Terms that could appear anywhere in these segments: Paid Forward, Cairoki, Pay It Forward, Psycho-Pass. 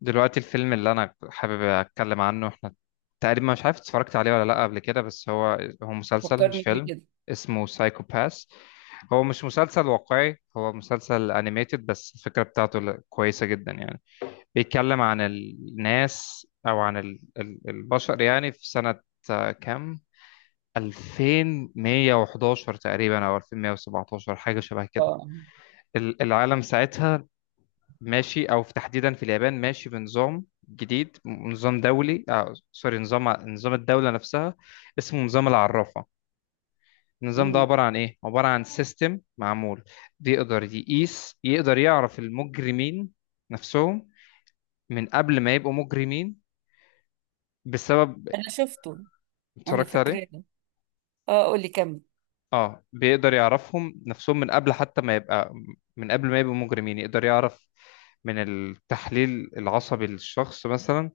دلوقتي الفيلم اللي انا حابب اتكلم عنه احنا تقريبا مش عارف اتفرجت عليه ولا لا قبل كده، بس هو مسلسل مش فكرني بيه فيلم. كده. اسمه سايكو باس. هو مش مسلسل واقعي، هو مسلسل انيميتد، بس الفكرة بتاعته كويسة جدا يعني. بيتكلم عن الناس او عن البشر، يعني في سنة كام، 2111 تقريبا او 2117، حاجة شبه كده. اه. العالم ساعتها ماشي، او في تحديدا في اليابان، ماشي بنظام جديد، نظام دولي، سوري، نظام الدوله نفسها، اسمه نظام العرافه. النظام ده امم عباره عن ايه؟ عباره عن سيستم معمول، بيقدر يقيس، يقدر يعرف المجرمين نفسهم من قبل ما يبقوا مجرمين. بسبب... انا شفته. انا اتفرجت عليه. فاكراه. اه، قولي كمل. اه، بيقدر يعرفهم نفسهم من قبل حتى ما يبقى، من قبل ما يبقوا مجرمين يقدر يعرف من التحليل العصبي للشخص مثلا،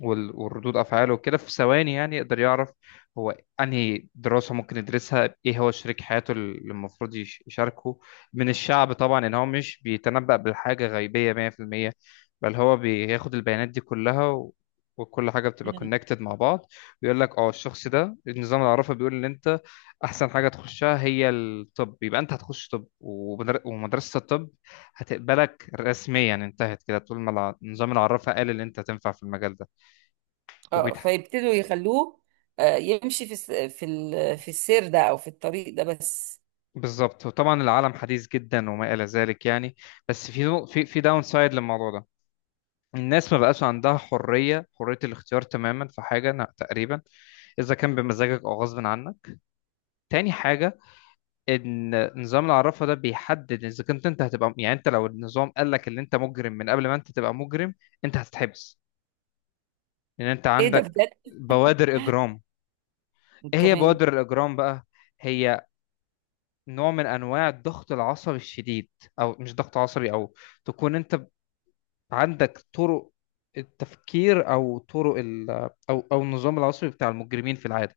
وردود افعاله وكده في ثواني، يعني يقدر يعرف هو انهي دراسه ممكن يدرسها، ايه هو شريك حياته اللي المفروض يشاركه من الشعب طبعا. ان هو مش بيتنبأ بالحاجه غيبيه 100%، بل هو بياخد البيانات دي كلها وكل حاجه بتبقى مم. كونكتد مع بعض. بيقول لك اه، الشخص ده، النظام العرفي بيقول ان انت احسن حاجه تخشها هي الطب، يبقى انت هتخش طب ومدرسه الطب هتقبلك رسميا. انتهت كده، طول ما النظام العرفي قال ان انت هتنفع في المجال ده. اه، وبيتح... فيبتدوا يخلوه، يمشي في السير ده او في الطريق ده بس. بالظبط، وطبعا العالم حديث جدا وما إلى ذلك يعني. بس في في داون سايد للموضوع ده. الناس ما بقاش عندها حرية الاختيار تماما في حاجة، تقريبا. إذا كان بمزاجك أو غصب عنك. تاني حاجة، إن نظام العرافة ده بيحدد، إذا كنت أنت هتبقى يعني، أنت لو النظام قال لك إن أنت مجرم، من قبل ما أنت تبقى مجرم أنت هتتحبس، لأن أنت ايه ده عندك بجد؟ بوادر إجرام. إيه هي تمام، بوادر الإجرام بقى؟ هي نوع من انواع الضغط العصبي الشديد، او مش ضغط عصبي، او تكون انت عندك طرق التفكير، او طرق او النظام العصبي بتاع المجرمين في العاده.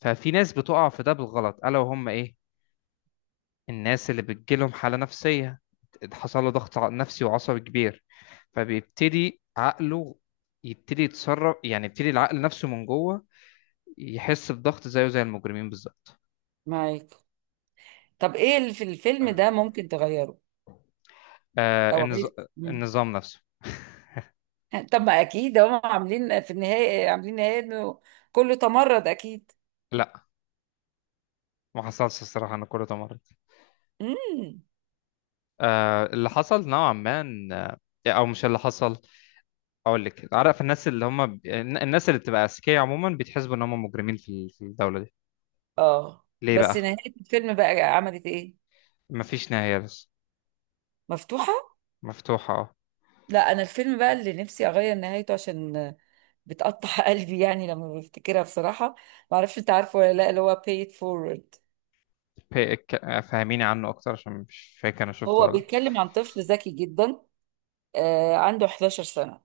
ففي ناس بتقع في ده بالغلط، الا وهم ايه؟ الناس اللي بتجيلهم حاله نفسيه، حصل له ضغط نفسي وعصبي كبير، فبيبتدي عقله يبتدي يتصرف، يعني يبتدي العقل نفسه من جوه يحس بضغط زيه زي المجرمين بالظبط. معاك. طب ايه اللي في الفيلم ده ممكن تغيره آه او النظ... عايز؟ مم. النظام نفسه. طب ما اكيد هم عاملين في النهايه، عاملين نهايه انه كله تمرد اكيد. لا، ما حصلش الصراحه، انا كله ده مرة. امم. اللي حصل نوعا ما او مش اللي حصل. اقول لك، عارف الناس اللي هم الناس اللي بتبقى اذكياء عموما، بيتحسبوا ان هم مجرمين في في الدوله دي. اه، ليه بقى؟ بس نهايه الفيلم بقى عملت ايه؟ مفيش نهايه، بس مفتوحه. مفتوحه. اه. لا، انا الفيلم بقى اللي نفسي اغير نهايته عشان بتقطع قلبي يعني لما بفتكرها بصراحة. ما اعرفش انت عارفه ولا لا، اللي هو Pay It Forward. فهميني عنه اكتر، عشان مش فاكر انا شفته هو ولا لأ. بيتكلم عن طفل ذكي جدا، عنده 11 سنة،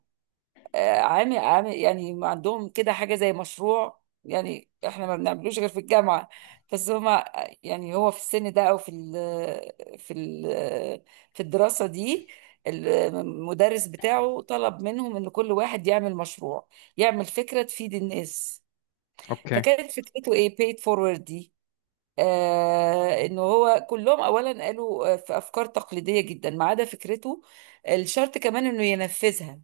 عامل يعني عندهم كده حاجة زي مشروع، يعني احنا ما بنعملوش غير في الجامعة. بس هما يعني هو في السن ده، او في ال في ال في الدراسة دي، المدرس بتاعه طلب منهم ان كل واحد يعمل مشروع، يعمل فكرة تفيد الناس. اوكي. فكانت فكرته ايه paid forward دي، آه، انه هو كلهم اولا قالوا، في افكار تقليدية جدا ما عدا فكرته. الشرط كمان انه ينفذها.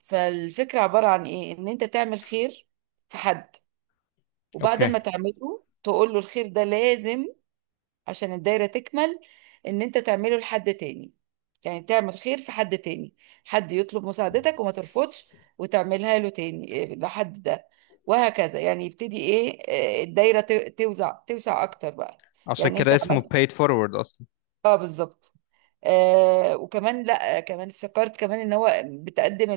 فالفكرة عبارة عن ايه؟ ان انت تعمل خير في حد، وبعد اوكي. ما تعمله تقول له الخير ده لازم عشان الدايرة تكمل، ان انت تعمله لحد تاني، يعني تعمل خير في حد تاني، حد يطلب مساعدتك وما ترفضش، وتعملها له تاني لحد ده، وهكذا يعني يبتدي ايه، الدايرة توسع اكتر بقى. عشان يعني انت كده اسمه عملت، paid forward اصلا. اه بالظبط. وكمان لا، كمان افتكرت كمان ان هو بتقدم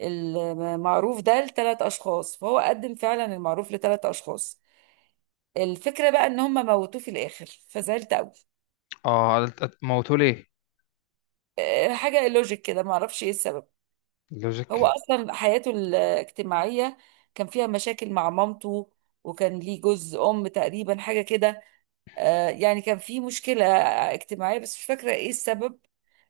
المعروف ده لثلاث اشخاص، فهو قدم فعلا المعروف لثلاث اشخاص. الفكره بقى ان هم موتوه في الاخر فزعلت قوي. اه، موتوا ليه؟ حاجه لوجيك كده، ما اعرفش ايه السبب. هو لوجيك. اصلا حياته الاجتماعيه كان فيها مشاكل مع مامته، وكان ليه جوز ام تقريبا حاجه كده. يعني كان في مشكلة اجتماعية بس مش فاكرة ايه السبب،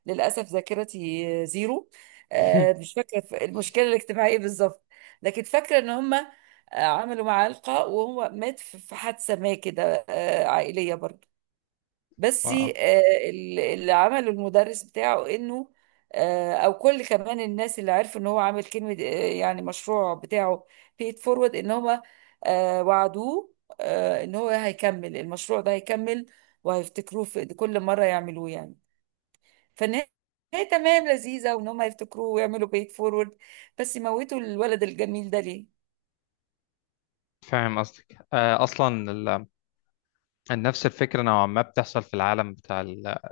للأسف ذاكرتي زيرو. مش فاكرة المشكلة الاجتماعية بالظبط، لكن فاكرة ان هم عملوا معاه لقاء وهو مات في حادثة ما كده، عائلية برضه. بس واو. اللي عمله المدرس بتاعه انه، او كل كمان الناس اللي عرفوا ان هو عامل كلمه، يعني مشروع بتاعه بيت فورورد، ان هما وعدوه ان هو هيكمل المشروع ده، هيكمل وهيفتكروه في كل مره يعملوه يعني. فالنهايه تمام لذيذه، وان هم يفتكروه ويعملوا بيت فورورد. بس موتوا الولد الجميل ده ليه؟ فاهم قصدك. اصلا نفس الفكرة نوعا ما بتحصل في العالم بتاع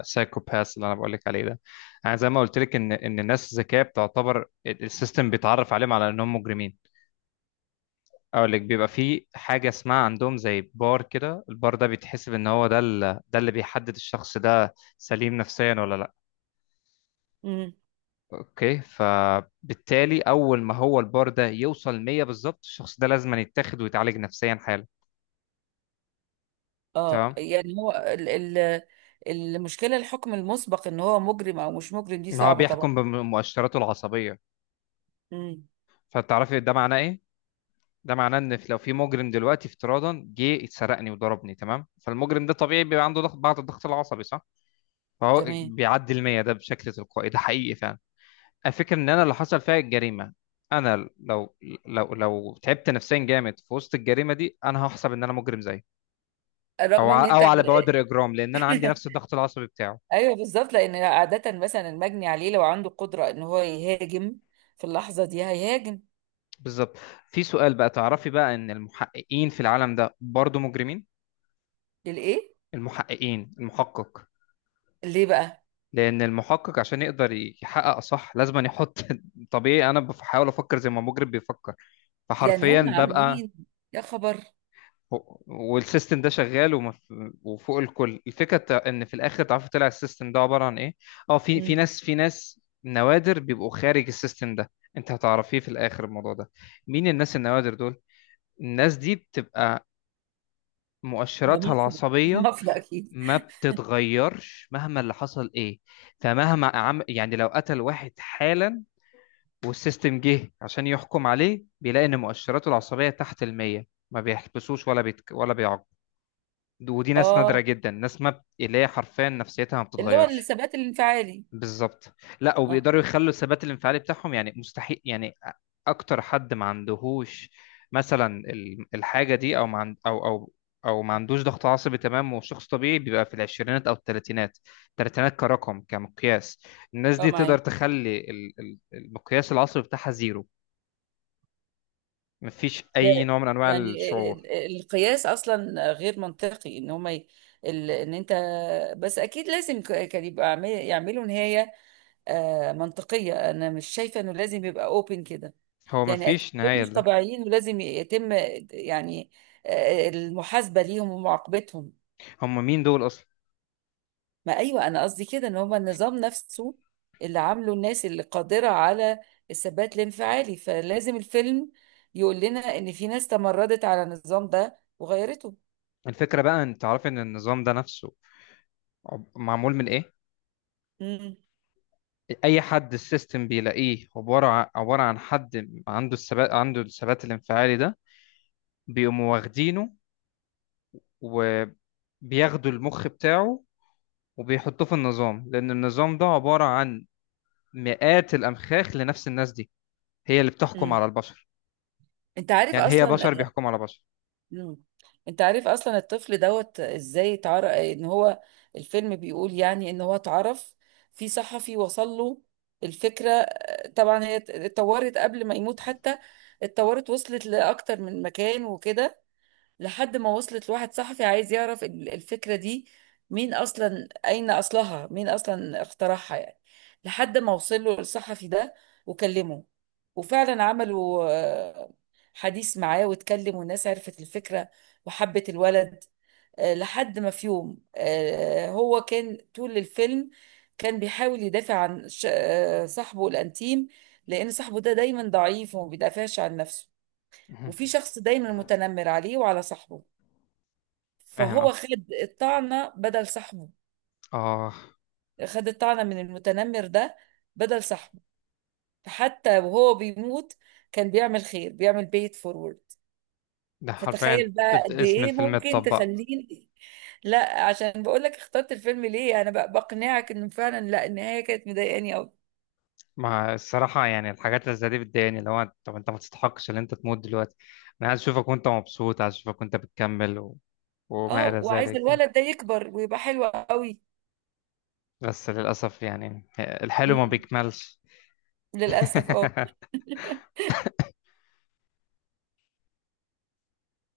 السايكوباث اللي أنا بقولك عليه ده. أنا زي ما قلت لك إن الناس ذكية بتعتبر السيستم بيتعرف عليهم على إنهم مجرمين. أقول لك، بيبقى في حاجة اسمها عندهم زي بار كده، البار ده بيتحسب إن هو ده، ده اللي بيحدد الشخص ده سليم نفسيا ولا لأ. مم. أوكي، فبالتالي أول ما هو البار ده يوصل 100 بالظبط، الشخص ده لازم يتاخد ويتعالج نفسيا حالا. اه، تمام. يعني هو المشكله، الحكم المسبق ان هو مجرم او مش مجرم دي ما هو صعبه طبعا. بيحكم بمؤشراته العصبية. امم. فتعرفي ده معناه إيه؟ ده معناه ان لو في مجرم دلوقتي افتراضا جه اتسرقني وضربني، تمام، فالمجرم ده طبيعي بيبقى عنده ضغط، بعض الضغط العصبي، صح؟ فهو تمام. بيعدي المية ده بشكل تلقائي، ده حقيقي فعلا. الفكرة ان انا اللي حصل فيها الجريمة، انا لو تعبت نفسيا جامد في وسط الجريمة دي، انا هحسب ان انا مجرم زيه، رغم ان انت او على بوادر اجرام، لان انا عندي نفس الضغط العصبي بتاعه. ايوه بالظبط، لان عاده مثلا المجني عليه لو عنده قدره ان هو يهاجم في اللحظه دي هيهاجم. بالظبط. في سؤال بقى، تعرفي بقى ان المحققين في العالم ده برضه مجرمين؟ للايه؟ المحقق، ليه بقى؟ لان المحقق عشان يقدر يحقق صح لازم أن يحط طبيعي، انا بحاول افكر زي ما المجرم بيفكر، يعني فحرفيا هم ببقى... عاملين، يا خبر. والسيستم ده شغال وفوق الكل الفكره، ان في الاخر تعرفوا طلع السيستم ده عباره عن ايه. اه، امم. في ناس نوادر بيبقوا خارج السيستم ده. انت هتعرفيه في الاخر، الموضوع ده، مين الناس النوادر دول؟ الناس دي بتبقى ده مؤشراتها مفيد العصبيه مافيا اكيد. ما بتتغيرش مهما اللي حصل ايه. يعني لو قتل واحد حالا والسيستم جه عشان يحكم عليه، بيلاقي ان مؤشراته العصبيه تحت المية، ما بيحبسوش ولا ولا بيعاقب. ودي ناس نادره اه، جدا، ناس ما بت... اللي هي حرفيا نفسيتها ما اللي هو بتتغيرش. الثبات الانفعالي. بالظبط، لا، اه. وبيقدروا يخلوا الثبات الانفعالي بتاعهم، يعني مستحيل يعني اكتر حد ما عندهوش مثلا الحاجه دي، او ما عندوش ضغط عصبي. تمام، وشخص طبيعي بيبقى في العشرينات او الثلاثينات. الثلاثينات كرقم كمقياس. الناس اه دي معايا. تقدر تخلي المقياس العصبي بتاعها زيرو. مفيش ده اي نوع من انواع يعني الشعور. القياس اصلا غير منطقي ان هم ي... ان انت، بس اكيد لازم كان يبقى يعملوا نهايه منطقية. أنا مش شايفة إنه لازم يبقى أوبن كده. هو يعني أكيد مفيش دول نهايه مش لده. طبيعيين ولازم يتم، يعني المحاسبة ليهم ومعاقبتهم. هم مين دول اصلا؟ ما أيوة، أنا قصدي كده إن هما النظام نفسه اللي عامله الناس اللي قادرة على الثبات الانفعالي، فلازم الفيلم يقول لنا إن في ناس تمردت على النظام ده وغيرته. الفكره بقى، انت عارف ان النظام ده نفسه معمول من ايه؟ امم. اي حد السيستم بيلاقيه عباره عباره عن حد عنده الثبات، عنده الثبات الانفعالي ده، بيقوموا واخدينه، وبياخدوا المخ بتاعه، وبيحطوه في النظام، لان النظام ده عباره عن مئات الامخاخ لنفس الناس دي، هي اللي بتحكم امم. على البشر. أنت عارف يعني هي أصلا. بشر بيحكموا على بشر. مم. انت عارف اصلا الطفل دوت ازاي اتعرف ان هو، الفيلم بيقول يعني ان هو اتعرف، في صحفي وصل له الفكرة. طبعا هي اتطورت قبل ما يموت حتى، اتطورت وصلت لأكتر من مكان وكده، لحد ما وصلت لواحد صحفي عايز يعرف الفكرة دي مين أصلا، أين أصلها، مين أصلا اخترعها يعني، لحد ما وصل له الصحفي ده وكلمه، وفعلا عملوا حديث معاه واتكلم، والناس عرفت الفكرة وحبت الولد. لحد ما في يوم، هو كان طول الفيلم كان بيحاول يدافع عن صاحبه الأنتيم لأن صاحبه ده دايما ضعيف وما بيدافعش عن نفسه، مهم. وفي شخص دايما متنمر عليه وعلى صاحبه، فاهم، فهو اه. خد الطعنة بدل صاحبه. آه. خد الطعنة من المتنمر ده بدل صاحبه. فحتى وهو بيموت كان بيعمل خير، بيعمل بيت فورورد. ده حرفيا فتخيل بقى قد اسم ايه الفيلم ممكن اتطبق. تخليني. لا، عشان بقول لك اخترت الفيلم ليه، انا بقى بقنعك انه فعلا، لا، النهاية كانت مضايقاني قوي. ما الصراحة يعني، الحاجات اللي زي دي بتضايقني، اللي هو طب انت ما تستحقش ان انت تموت دلوقتي. انا عايز اشوفك وانت مبسوط، عايز اشوفك وانت بتكمل وما الى اه، وعايزة ذلك. الولد ده يكبر ويبقى حلو قوي. بس للاسف يعني الحلو ما امم. بيكملش. للأسف اه.